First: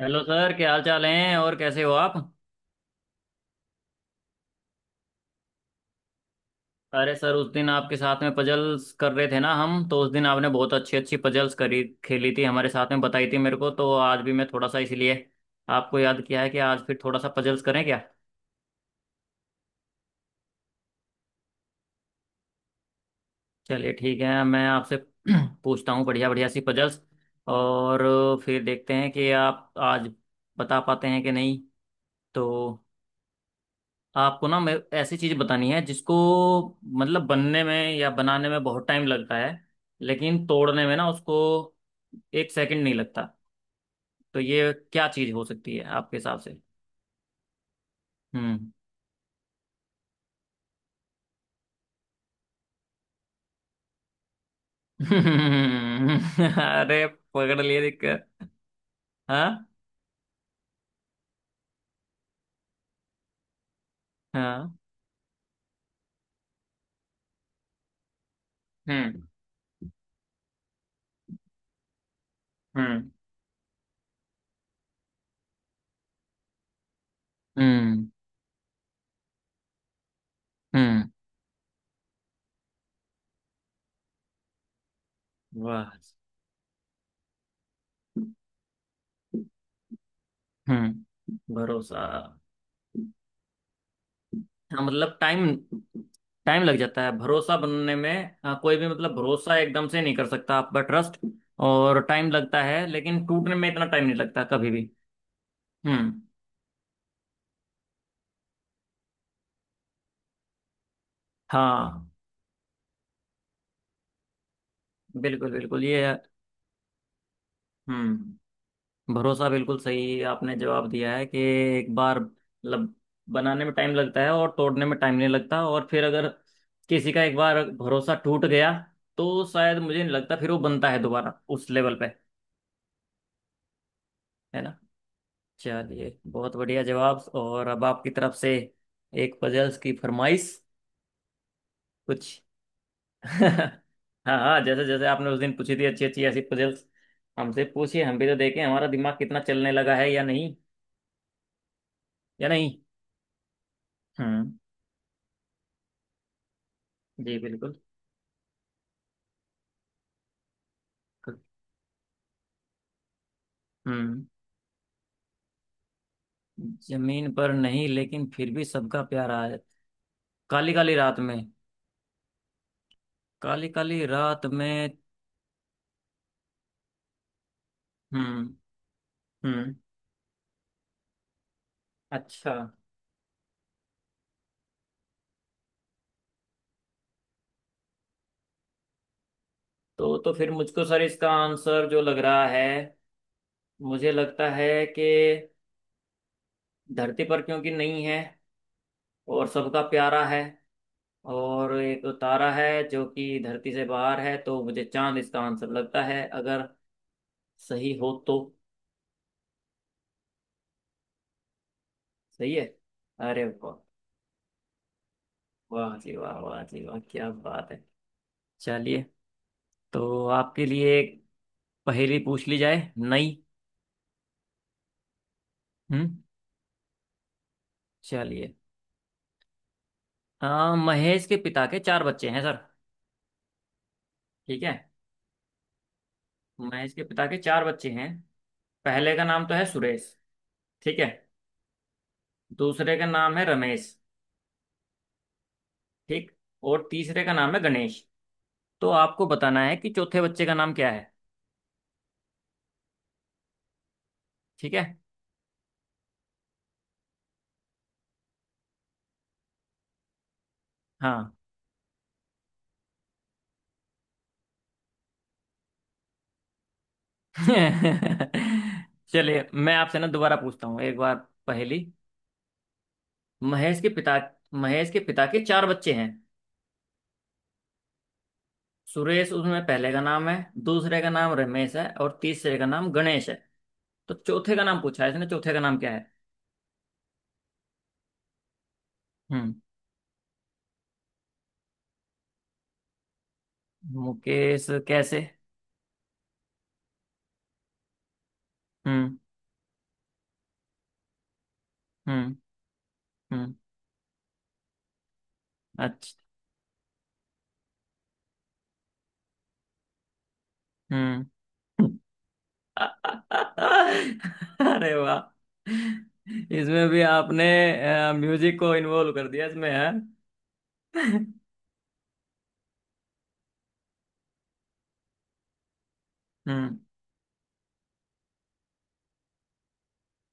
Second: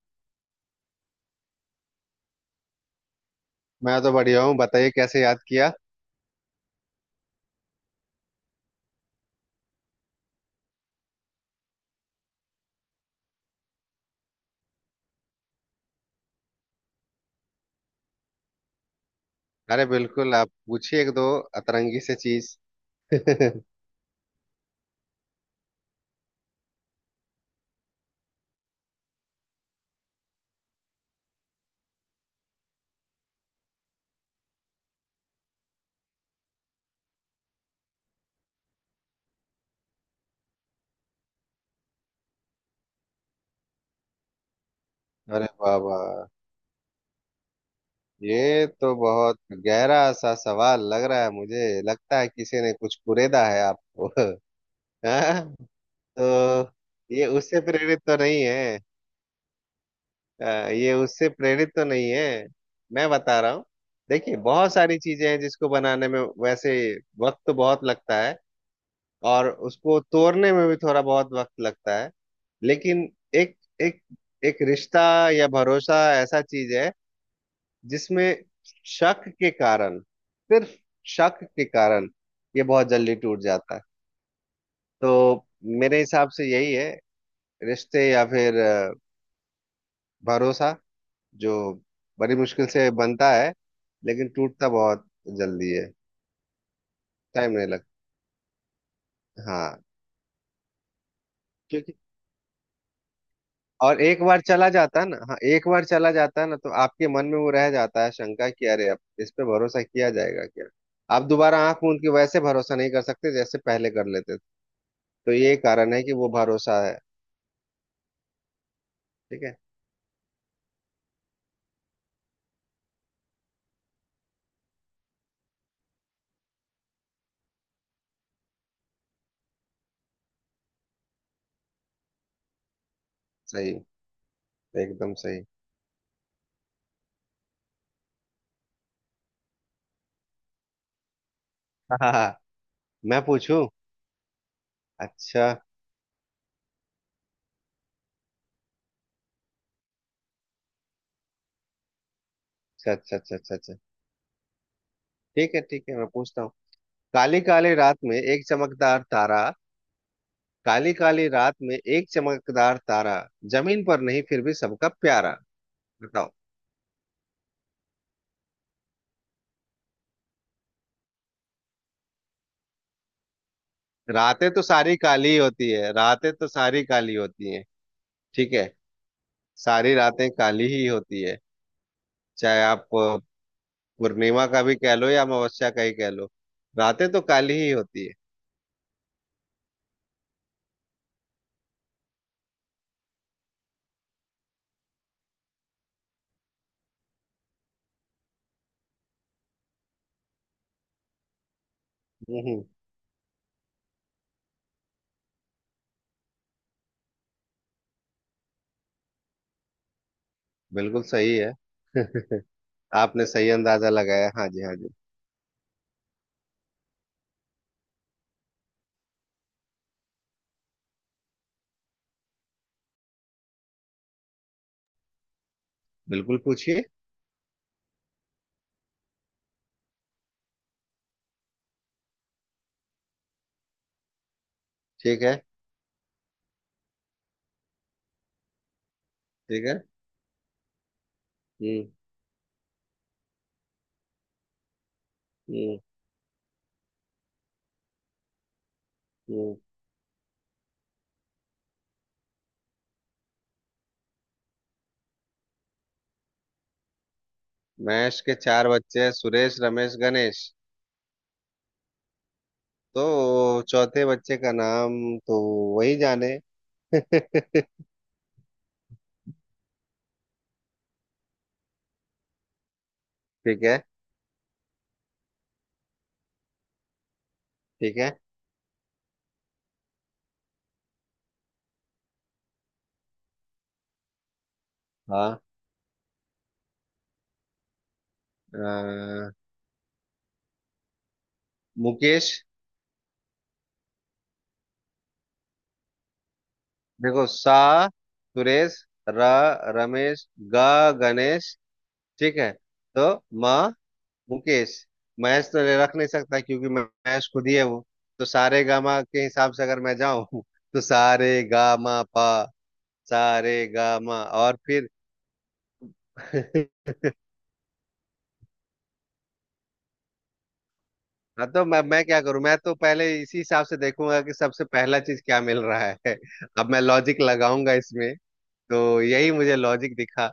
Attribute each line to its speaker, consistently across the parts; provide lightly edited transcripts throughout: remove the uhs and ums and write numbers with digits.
Speaker 1: Hello sir, क्या हाल चाल हैं और कैसे हो आप?
Speaker 2: मैं तो बढ़िया हूँ। बताइए, कैसे याद किया।
Speaker 1: अरे सर, उस दिन आपके साथ में पजल्स कर रहे थे ना, हम तो उस दिन आपने बहुत अच्छी अच्छी पजल्स करी खेली थी हमारे साथ में, बताई थी मेरे को, तो आज भी मैं थोड़ा सा इसलिए आपको याद किया है कि आज फिर थोड़ा सा पजल्स करें क्या?
Speaker 2: अरे बिल्कुल, आप पूछिए एक दो अतरंगी से चीज। अरे
Speaker 1: चलिए ठीक है, मैं आपसे पूछता हूँ बढ़िया बढ़िया सी पजल्स, और फिर देखते हैं कि आप आज बता पाते हैं कि नहीं। तो आपको ना मैं ऐसी चीज बतानी है जिसको, मतलब, बनने में या बनाने में बहुत टाइम लगता है, लेकिन तोड़ने में ना उसको एक सेकंड नहीं लगता। तो ये क्या चीज हो सकती है
Speaker 2: बाबा,
Speaker 1: आपके हिसाब से?
Speaker 2: ये
Speaker 1: हम्म।
Speaker 2: तो बहुत गहरा सा सवाल लग रहा है। मुझे लगता है किसी ने कुछ कुरेदा है आपको। हाँ? तो
Speaker 1: अरे।
Speaker 2: ये
Speaker 1: पकड़
Speaker 2: उससे
Speaker 1: लिए
Speaker 2: प्रेरित तो नहीं
Speaker 1: दिक्कत।
Speaker 2: है।
Speaker 1: हाँ
Speaker 2: ये उससे प्रेरित तो नहीं है, मैं बता रहा हूँ। देखिए,
Speaker 1: हाँ।
Speaker 2: बहुत सारी चीजें हैं जिसको बनाने में वैसे वक्त तो बहुत लगता है,
Speaker 1: हम्म।
Speaker 2: और उसको तोड़ने में भी थोड़ा बहुत वक्त लगता है।
Speaker 1: हम्म।
Speaker 2: लेकिन एक एक एक रिश्ता या भरोसा ऐसा चीज है
Speaker 1: हम्म।
Speaker 2: जिसमें शक के कारण, सिर्फ
Speaker 1: हम्म।
Speaker 2: शक के कारण, ये बहुत जल्दी टूट जाता है। तो
Speaker 1: वाह।
Speaker 2: मेरे हिसाब से यही है। रिश्ते या फिर भरोसा,
Speaker 1: हम्म।
Speaker 2: जो
Speaker 1: भरोसा।
Speaker 2: बड़ी मुश्किल से बनता है लेकिन टूटता
Speaker 1: हाँ,
Speaker 2: बहुत
Speaker 1: मतलब टाइम।
Speaker 2: जल्दी है।
Speaker 1: टाइम लग जाता है
Speaker 2: टाइम
Speaker 1: भरोसा
Speaker 2: नहीं लगता।
Speaker 1: बनने में। हाँ, कोई भी मतलब भरोसा
Speaker 2: हाँ।
Speaker 1: एकदम से नहीं कर सकता, आपका ट्रस्ट।
Speaker 2: क्योंकि
Speaker 1: और टाइम लगता है, लेकिन टूटने में इतना
Speaker 2: और
Speaker 1: टाइम नहीं
Speaker 2: एक बार
Speaker 1: लगता
Speaker 2: चला
Speaker 1: कभी भी।
Speaker 2: जाता है ना, हाँ एक बार चला
Speaker 1: हम्म।
Speaker 2: जाता है ना, तो आपके मन में वो रह जाता है शंका कि अरे, अब इस पे भरोसा किया जाएगा क्या। आप दोबारा आंख मूंद
Speaker 1: हाँ,
Speaker 2: के वैसे भरोसा नहीं कर सकते जैसे पहले कर लेते थे। तो
Speaker 1: बिल्कुल
Speaker 2: ये
Speaker 1: बिल्कुल
Speaker 2: कारण है
Speaker 1: ये।
Speaker 2: कि वो भरोसा है।
Speaker 1: हम्म।
Speaker 2: ठीक
Speaker 1: भरोसा
Speaker 2: है।
Speaker 1: बिल्कुल सही आपने जवाब दिया है कि एक बार मतलब बनाने में टाइम लगता है और तोड़ने में टाइम नहीं लगता। और फिर अगर किसी का एक बार भरोसा टूट गया, तो शायद मुझे नहीं लगता फिर वो बनता है दोबारा उस लेवल पे,
Speaker 2: सही।
Speaker 1: है ना?
Speaker 2: एकदम सही।
Speaker 1: चलिए बहुत बढ़िया जवाब। और अब आपकी तरफ से एक पजल्स की फरमाइश
Speaker 2: हाँ हाँ,
Speaker 1: कुछ।
Speaker 2: हाँ, मैं पूछूं?
Speaker 1: हाँ हाँ, जैसे जैसे आपने उस
Speaker 2: अच्छा
Speaker 1: दिन पूछी थी अच्छी अच्छी ऐसी पजल्स, हमसे पूछिए। हम भी तो देखें हमारा दिमाग कितना चलने लगा है या नहीं, या नहीं।
Speaker 2: अच्छा अच्छा अच्छा अच्छा अच्छा।
Speaker 1: हम्म।
Speaker 2: ठीक है ठीक है, मैं पूछता हूँ।
Speaker 1: जी
Speaker 2: काली काली
Speaker 1: बिल्कुल।
Speaker 2: रात में एक चमकदार तारा। काली काली रात में एक चमकदार तारा, जमीन पर नहीं
Speaker 1: हम्म।
Speaker 2: फिर भी सबका प्यारा। बताओ।
Speaker 1: जमीन पर नहीं, लेकिन फिर भी सबका प्यारा है। काली काली रात में। काली काली रात
Speaker 2: रातें तो
Speaker 1: में।
Speaker 2: सारी काली होती है, रातें तो सारी काली होती हैं। ठीक
Speaker 1: हम्म।
Speaker 2: है।
Speaker 1: हम्म।
Speaker 2: सारी रातें काली ही होती है।
Speaker 1: अच्छा।
Speaker 2: चाहे आप पूर्णिमा का भी कह लो या अमावस्या का ही कह लो, रातें तो काली ही होती है।
Speaker 1: तो फिर मुझको सर इसका आंसर जो लग रहा है, मुझे लगता है कि धरती पर क्योंकि नहीं है, और सबका प्यारा है, और एक तारा
Speaker 2: हम्म।
Speaker 1: है जो कि धरती से बाहर है, तो मुझे चांद इसका आंसर लगता है, अगर सही हो तो।
Speaker 2: बिल्कुल सही है।
Speaker 1: सही है।
Speaker 2: आपने
Speaker 1: अरे
Speaker 2: सही
Speaker 1: वाह!
Speaker 2: अंदाजा लगाया। हाँ जी हाँ जी।
Speaker 1: वाह जी वाह, वाह जी वाह, क्या बात है! चलिए, तो आपके लिए एक पहेली पूछ ली जाए नई। हम्म।
Speaker 2: बिल्कुल पूछिए।
Speaker 1: चलिए। महेश के पिता के चार बच्चे हैं सर। ठीक है।
Speaker 2: ठीक है
Speaker 1: महेश के पिता के चार बच्चे हैं। पहले का नाम तो है
Speaker 2: ठीक है।
Speaker 1: सुरेश। ठीक है।
Speaker 2: हम्म
Speaker 1: दूसरे का नाम है रमेश।
Speaker 2: हम्म
Speaker 1: ठीक। और तीसरे का नाम है गणेश। तो आपको
Speaker 2: हम्म।
Speaker 1: बताना है कि चौथे बच्चे का नाम क्या है। ठीक है।
Speaker 2: महेश के चार बच्चे हैं, सुरेश, रमेश, गणेश।
Speaker 1: हाँ।
Speaker 2: तो चौथे बच्चे का नाम, तो वही जाने। ठीक
Speaker 1: चलिए, मैं आपसे ना दोबारा पूछता हूँ एक बार पहेली।
Speaker 2: है
Speaker 1: महेश के पिता महेश के पिता के चार बच्चे हैं।
Speaker 2: ठीक है।
Speaker 1: सुरेश उसमें पहले का नाम है, दूसरे का नाम रमेश है, और तीसरे का नाम गणेश है। तो चौथे का नाम पूछा है इसने।
Speaker 2: हाँ।
Speaker 1: चौथे का नाम क्या है?
Speaker 2: अ,
Speaker 1: हम्म।
Speaker 2: मुकेश।
Speaker 1: मुकेश कैसे?
Speaker 2: देखो सा, सुरेश,
Speaker 1: हम्म।
Speaker 2: र, रमेश, ग, गणेश।
Speaker 1: हम्म।
Speaker 2: ठीक है। तो म,
Speaker 1: हम्म।
Speaker 2: मुकेश। महेश तो रख नहीं
Speaker 1: अच्छा।
Speaker 2: सकता क्योंकि महेश खुद ही है वो। तो सारे गामा के हिसाब से अगर मैं जाऊं, तो
Speaker 1: हम्म।
Speaker 2: सारे गामा पा, सारे गामा, और फिर
Speaker 1: अरे वाह! इसमें भी आपने म्यूजिक को इन्वॉल्व कर दिया इसमें है। हम्म।
Speaker 2: हाँ, तो मैं क्या करूं? मैं तो पहले इसी हिसाब से देखूंगा कि सबसे पहला चीज क्या मिल रहा है। अब मैं लॉजिक लगाऊंगा इसमें, तो यही मुझे लॉजिक दिखा।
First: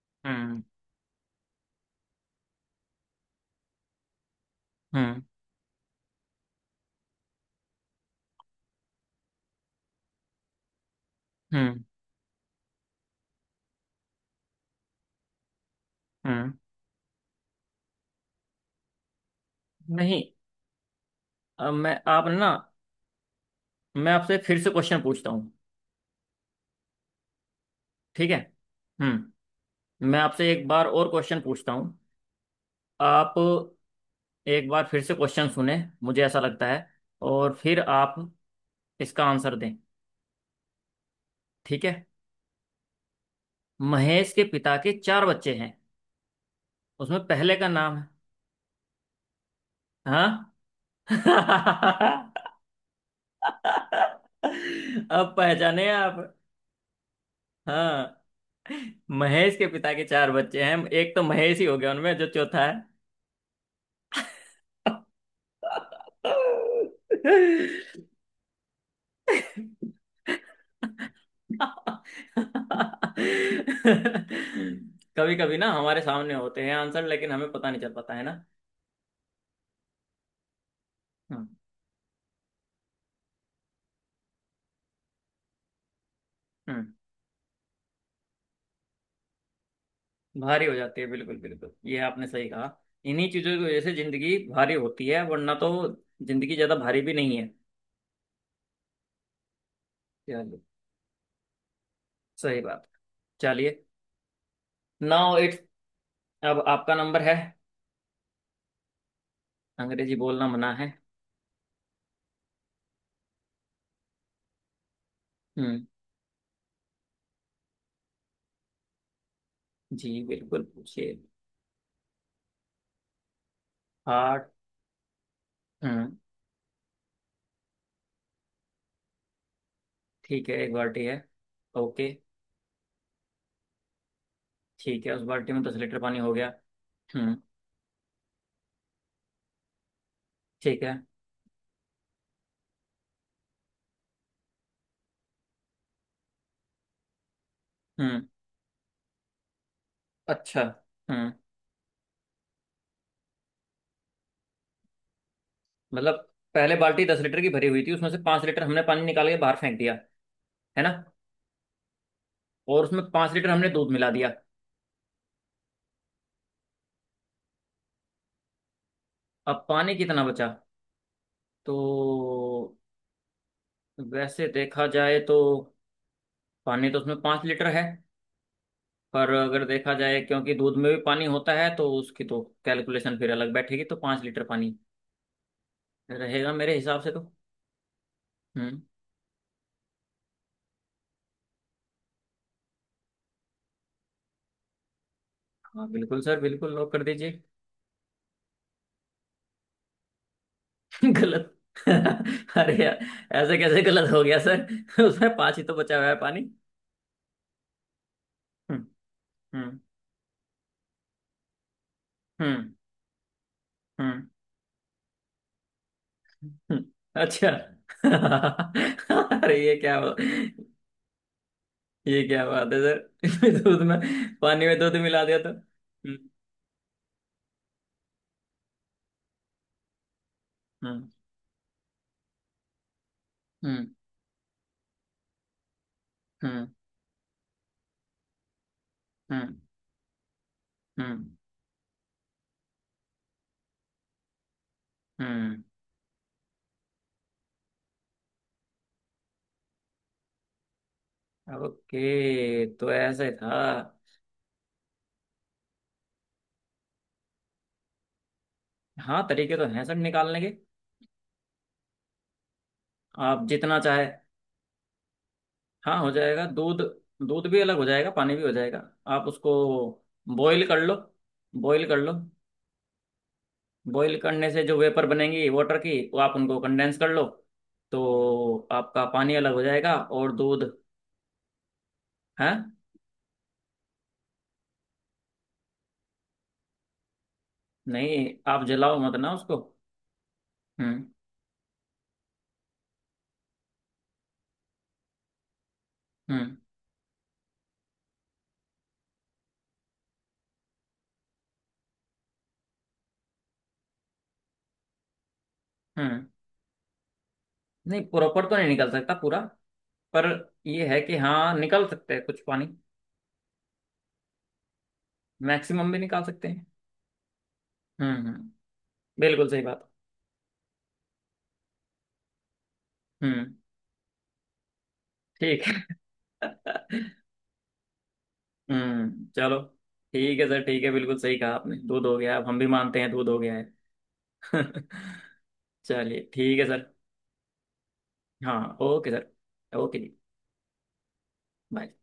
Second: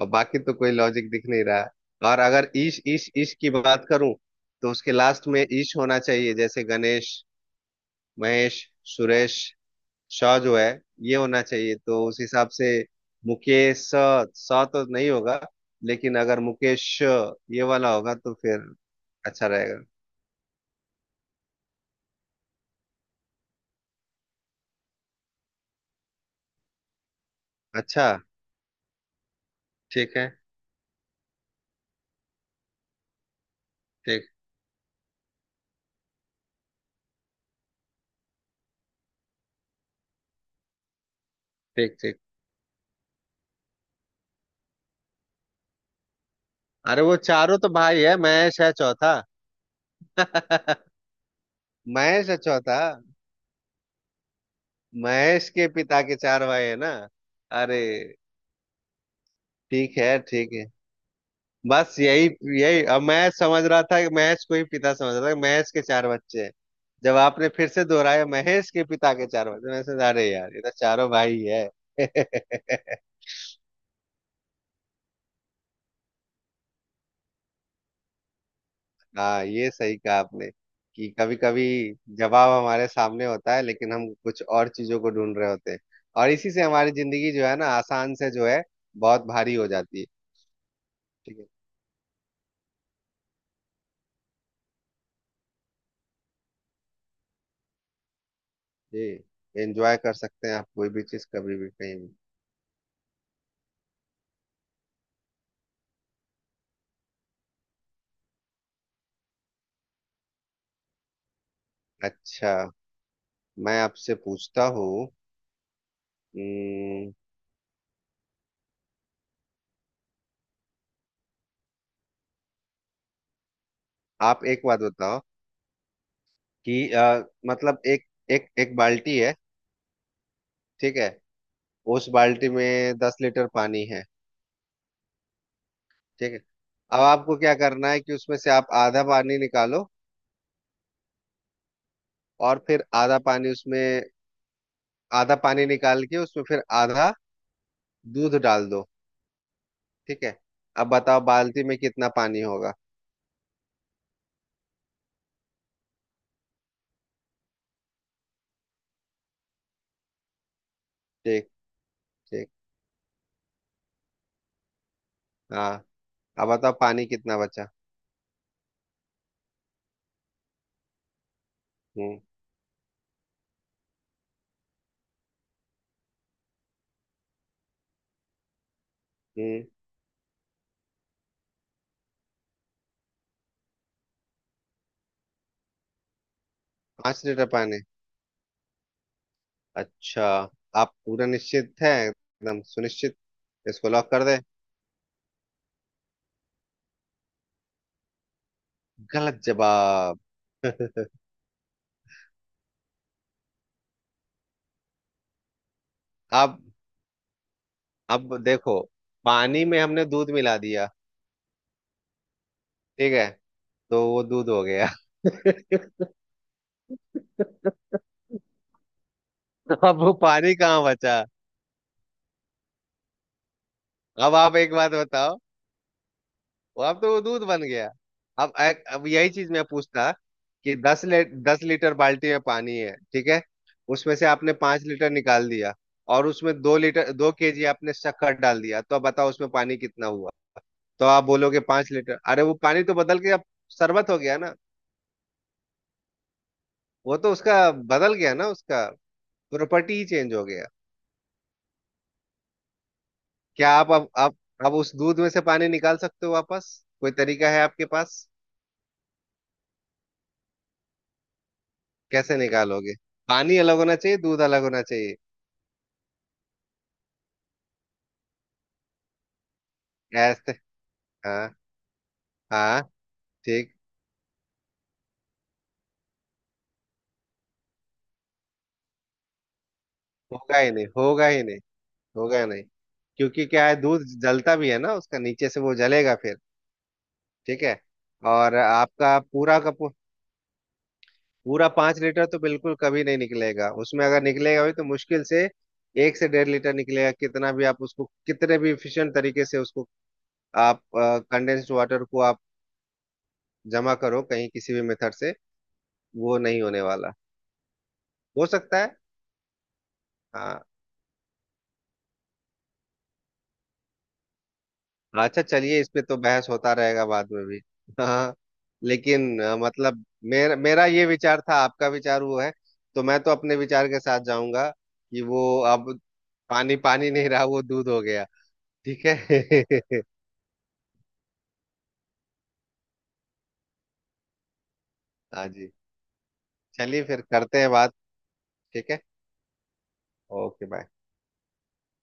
Speaker 2: और बाकी तो
Speaker 1: हम्म।
Speaker 2: कोई लॉजिक दिख नहीं रहा है। और अगर ईश ईश ईश की बात करूं, तो उसके
Speaker 1: हम्म।
Speaker 2: लास्ट में ईश होना चाहिए, जैसे गणेश, महेश, सुरेश। शौ जो है, ये होना चाहिए।
Speaker 1: हम्म।
Speaker 2: तो उस हिसाब से मुकेश स, स तो नहीं होगा, लेकिन अगर
Speaker 1: हम्म।
Speaker 2: मुकेश श, ये वाला होगा, तो फिर अच्छा रहेगा।
Speaker 1: नहीं। मैं आप ना मैं आपसे फिर से क्वेश्चन पूछता हूँ।
Speaker 2: अच्छा
Speaker 1: ठीक है। हम्म।
Speaker 2: ठीक
Speaker 1: मैं
Speaker 2: है।
Speaker 1: आपसे एक बार और क्वेश्चन पूछता हूँ। आप
Speaker 2: ठीक
Speaker 1: एक बार फिर से क्वेश्चन सुने, मुझे ऐसा लगता है, और फिर आप इसका आंसर दें। ठीक
Speaker 2: ठीक
Speaker 1: है।
Speaker 2: ठीक।
Speaker 1: महेश के पिता के चार बच्चे हैं,
Speaker 2: अरे वो
Speaker 1: उसमें पहले
Speaker 2: चारों
Speaker 1: का
Speaker 2: तो
Speaker 1: नाम
Speaker 2: भाई
Speaker 1: है।
Speaker 2: है, महेश है चौथा।
Speaker 1: हाँ।
Speaker 2: महेश है चौथा,
Speaker 1: अब
Speaker 2: महेश के
Speaker 1: पहचाने
Speaker 2: पिता के
Speaker 1: आप।
Speaker 2: चार भाई है ना। अरे।
Speaker 1: हाँ, महेश के पिता
Speaker 2: ठीक
Speaker 1: के
Speaker 2: है
Speaker 1: चार
Speaker 2: ठीक
Speaker 1: बच्चे
Speaker 2: है।
Speaker 1: हैं, एक तो महेश ही हो गया,
Speaker 2: बस
Speaker 1: उनमें जो
Speaker 2: यही,
Speaker 1: चौथा है।
Speaker 2: यही अब मैं समझ रहा था कि महेश को ही पिता समझ रहा था कि महेश के चार बच्चे हैं। जब आपने फिर से दोहराया महेश के पिता के चार बच्चे, मैं सोचा अरे यार, ये तो चारों भाई है।
Speaker 1: कभी कभी ना हमारे सामने होते हैं आंसर, लेकिन हमें पता नहीं चल पाता, है ना?
Speaker 2: हाँ, ये सही कहा आपने कि कभी
Speaker 1: हम्म।
Speaker 2: कभी जवाब हमारे सामने होता है, लेकिन हम कुछ और चीजों को ढूंढ रहे होते हैं, और इसी से
Speaker 1: हम्म।
Speaker 2: हमारी जिंदगी जो है ना आसान से जो है, बहुत भारी हो जाती है।
Speaker 1: भारी हो जाती है, बिल्कुल
Speaker 2: ठीक है।
Speaker 1: बिल्कुल ये आपने सही कहा। इन्हीं चीजों की वजह से जिंदगी भारी होती है, वरना तो जिंदगी ज्यादा भारी भी नहीं है।
Speaker 2: जी। एंजॉय कर सकते हैं
Speaker 1: चलिए।
Speaker 2: आप, कोई भी चीज कभी भी कहीं भी।
Speaker 1: सही बात। चलिए। नाउ इट्स, अब आपका नंबर है। अंग्रेजी बोलना मना है।
Speaker 2: अच्छा, मैं आपसे पूछता हूँ।
Speaker 1: हम्म।
Speaker 2: अम,
Speaker 1: जी बिल्कुल पूछिए।
Speaker 2: आप
Speaker 1: हार्ट।
Speaker 2: एक बात बताओ
Speaker 1: हम्म।
Speaker 2: कि मतलब एक एक एक बाल्टी है।
Speaker 1: ठीक है, एक
Speaker 2: ठीक
Speaker 1: बाल्टी
Speaker 2: है।
Speaker 1: है।
Speaker 2: उस
Speaker 1: ओके।
Speaker 2: बाल्टी में 10 लीटर पानी है।
Speaker 1: ठीक है। उस बाल्टी में 10 लीटर पानी हो
Speaker 2: ठीक है।
Speaker 1: गया।
Speaker 2: अब
Speaker 1: हम्म।
Speaker 2: आपको क्या करना है कि उसमें से आप आधा पानी निकालो,
Speaker 1: ठीक है।
Speaker 2: और फिर आधा पानी उसमें, आधा पानी निकाल के उसमें फिर आधा
Speaker 1: हम्म।
Speaker 2: दूध डाल दो। ठीक है।
Speaker 1: अच्छा।
Speaker 2: अब बताओ
Speaker 1: हम्म।
Speaker 2: बाल्टी में कितना पानी होगा?
Speaker 1: मतलब पहले बाल्टी 10 लीटर की भरी हुई थी, उसमें से 5 लीटर हमने पानी निकाल के बाहर फेंक दिया, है ना?
Speaker 2: ठीक ठीक।
Speaker 1: और उसमें 5 लीटर हमने दूध मिला दिया।
Speaker 2: हाँ। अब बताओ पानी कितना बचा?
Speaker 1: अब पानी कितना बचा? तो
Speaker 2: हम्म
Speaker 1: वैसे देखा जाए तो पानी तो उसमें पांच लीटर है, पर
Speaker 2: हम्म।
Speaker 1: अगर देखा जाए क्योंकि दूध में भी पानी होता है तो उसकी तो कैलकुलेशन फिर अलग बैठेगी, तो 5 लीटर पानी रहेगा मेरे हिसाब से तो।
Speaker 2: 5 लीटर पानी?
Speaker 1: हम्म।
Speaker 2: अच्छा। आप पूरा निश्चित हैं, एकदम सुनिश्चित, इसको लॉक कर दे?
Speaker 1: हाँ बिल्कुल सर, बिल्कुल लॉक कर दीजिए।
Speaker 2: गलत जवाब।
Speaker 1: गलत! अरे यार, ऐसे कैसे गलत हो गया सर? उसमें पांच ही तो बचा हुआ है पानी।
Speaker 2: अब अब देखो,
Speaker 1: हम्म।
Speaker 2: पानी
Speaker 1: हम्म।
Speaker 2: में हमने दूध मिला दिया,
Speaker 1: हम्म।
Speaker 2: ठीक है, तो वो
Speaker 1: हम्म।
Speaker 2: दूध हो गया।
Speaker 1: हम्म, हम्म। अच्छा। अरे ये क्या
Speaker 2: अब वो
Speaker 1: हुआ?
Speaker 2: पानी कहाँ बचा?
Speaker 1: ये क्या बात है सर? इसमें दूध में,
Speaker 2: अब आप
Speaker 1: पानी
Speaker 2: एक
Speaker 1: में
Speaker 2: बात
Speaker 1: दूध मिला
Speaker 2: बताओ,
Speaker 1: दिया तो। हम्म।
Speaker 2: वो अब तो वो दूध बन गया। अब अब यही चीज मैं पूछता कि
Speaker 1: हम्म।
Speaker 2: 10 लीटर बाल्टी में पानी है, ठीक है,
Speaker 1: हम्म।
Speaker 2: उसमें से आपने 5 लीटर निकाल दिया, और उसमें
Speaker 1: हम्म।
Speaker 2: 2 लीटर 2 केजी आपने शक्कर डाल दिया, तो अब बताओ उसमें
Speaker 1: हम्म।
Speaker 2: पानी कितना हुआ? तो
Speaker 1: हम्म।
Speaker 2: आप बोलोगे 5 लीटर। अरे, वो पानी तो बदल के अब शरबत हो गया ना।
Speaker 1: हम्म,
Speaker 2: वो तो उसका बदल गया ना, उसका प्रॉपर्टी ही चेंज हो गया।
Speaker 1: ओके तो ऐसे था।
Speaker 2: क्या आप अब उस दूध में से पानी निकाल सकते हो वापस? कोई तरीका है आपके पास?
Speaker 1: हाँ, तरीके तो हैं सर निकालने के।
Speaker 2: कैसे निकालोगे?
Speaker 1: आप
Speaker 2: पानी
Speaker 1: जितना
Speaker 2: अलग होना
Speaker 1: चाहे।
Speaker 2: चाहिए, दूध अलग होना चाहिए।
Speaker 1: हाँ हो जाएगा दूध। दूध भी अलग हो जाएगा, पानी भी हो जाएगा। आप उसको
Speaker 2: ऐसे?
Speaker 1: बॉईल कर लो।
Speaker 2: हाँ,
Speaker 1: बॉईल कर लो।
Speaker 2: हाँ। ठीक।
Speaker 1: बॉईल करने से जो वेपर बनेंगी वाटर की, वो आप उनको कंडेंस कर लो। तो आपका पानी अलग हो जाएगा, और
Speaker 2: होगा
Speaker 1: दूध
Speaker 2: ही नहीं, होगा ही नहीं, होगा ही
Speaker 1: है।
Speaker 2: नहीं। क्योंकि क्या है, दूध जलता भी है ना, उसका नीचे से वो जलेगा फिर। ठीक है।
Speaker 1: नहीं,
Speaker 2: और
Speaker 1: आप जलाओ मत
Speaker 2: आपका
Speaker 1: ना उसको।
Speaker 2: पूरा का
Speaker 1: हम्म।
Speaker 2: पूरा 5 लीटर तो बिल्कुल कभी नहीं निकलेगा उसमें। अगर निकलेगा भी तो मुश्किल से एक से डेढ़
Speaker 1: हम्म।
Speaker 2: लीटर निकलेगा। कितना भी आप उसको, कितने भी इफिशिएंट तरीके से उसको, आप कंडेंस्ड वाटर को आप जमा करो कहीं किसी भी मेथड से,
Speaker 1: हम्म।
Speaker 2: वो नहीं होने वाला।
Speaker 1: नहीं प्रॉपर
Speaker 2: हो
Speaker 1: तो नहीं
Speaker 2: सकता है।
Speaker 1: निकल सकता पूरा, पर
Speaker 2: हाँ।
Speaker 1: ये है कि हाँ निकल सकते हैं कुछ पानी।
Speaker 2: अच्छा, चलिए, इस
Speaker 1: मैक्सिमम भी
Speaker 2: पे तो
Speaker 1: निकाल
Speaker 2: बहस
Speaker 1: सकते हैं।
Speaker 2: होता रहेगा बाद में भी।
Speaker 1: हम्म।
Speaker 2: हाँ।
Speaker 1: हम्म।
Speaker 2: लेकिन
Speaker 1: बिल्कुल सही बात।
Speaker 2: मतलब मेरा, मेरा ये विचार था, आपका विचार वो है। तो मैं तो
Speaker 1: हम्म।
Speaker 2: अपने विचार के साथ जाऊंगा कि वो
Speaker 1: ठीक है।
Speaker 2: अब पानी पानी नहीं रहा, वो दूध हो गया। ठीक
Speaker 1: हम्म, चलो।
Speaker 2: है।
Speaker 1: ठीक है सर, ठीक है। बिल्कुल सही कहा आपने दूध हो गया, अब हम भी मानते हैं दूध हो गया है।
Speaker 2: हाँ जी।
Speaker 1: चलिए ठीक है सर।
Speaker 2: चलिए फिर करते हैं बात।
Speaker 1: हाँ
Speaker 2: ठीक है।
Speaker 1: ओके सर, ओके जी।
Speaker 2: Okay bye.
Speaker 1: बाय।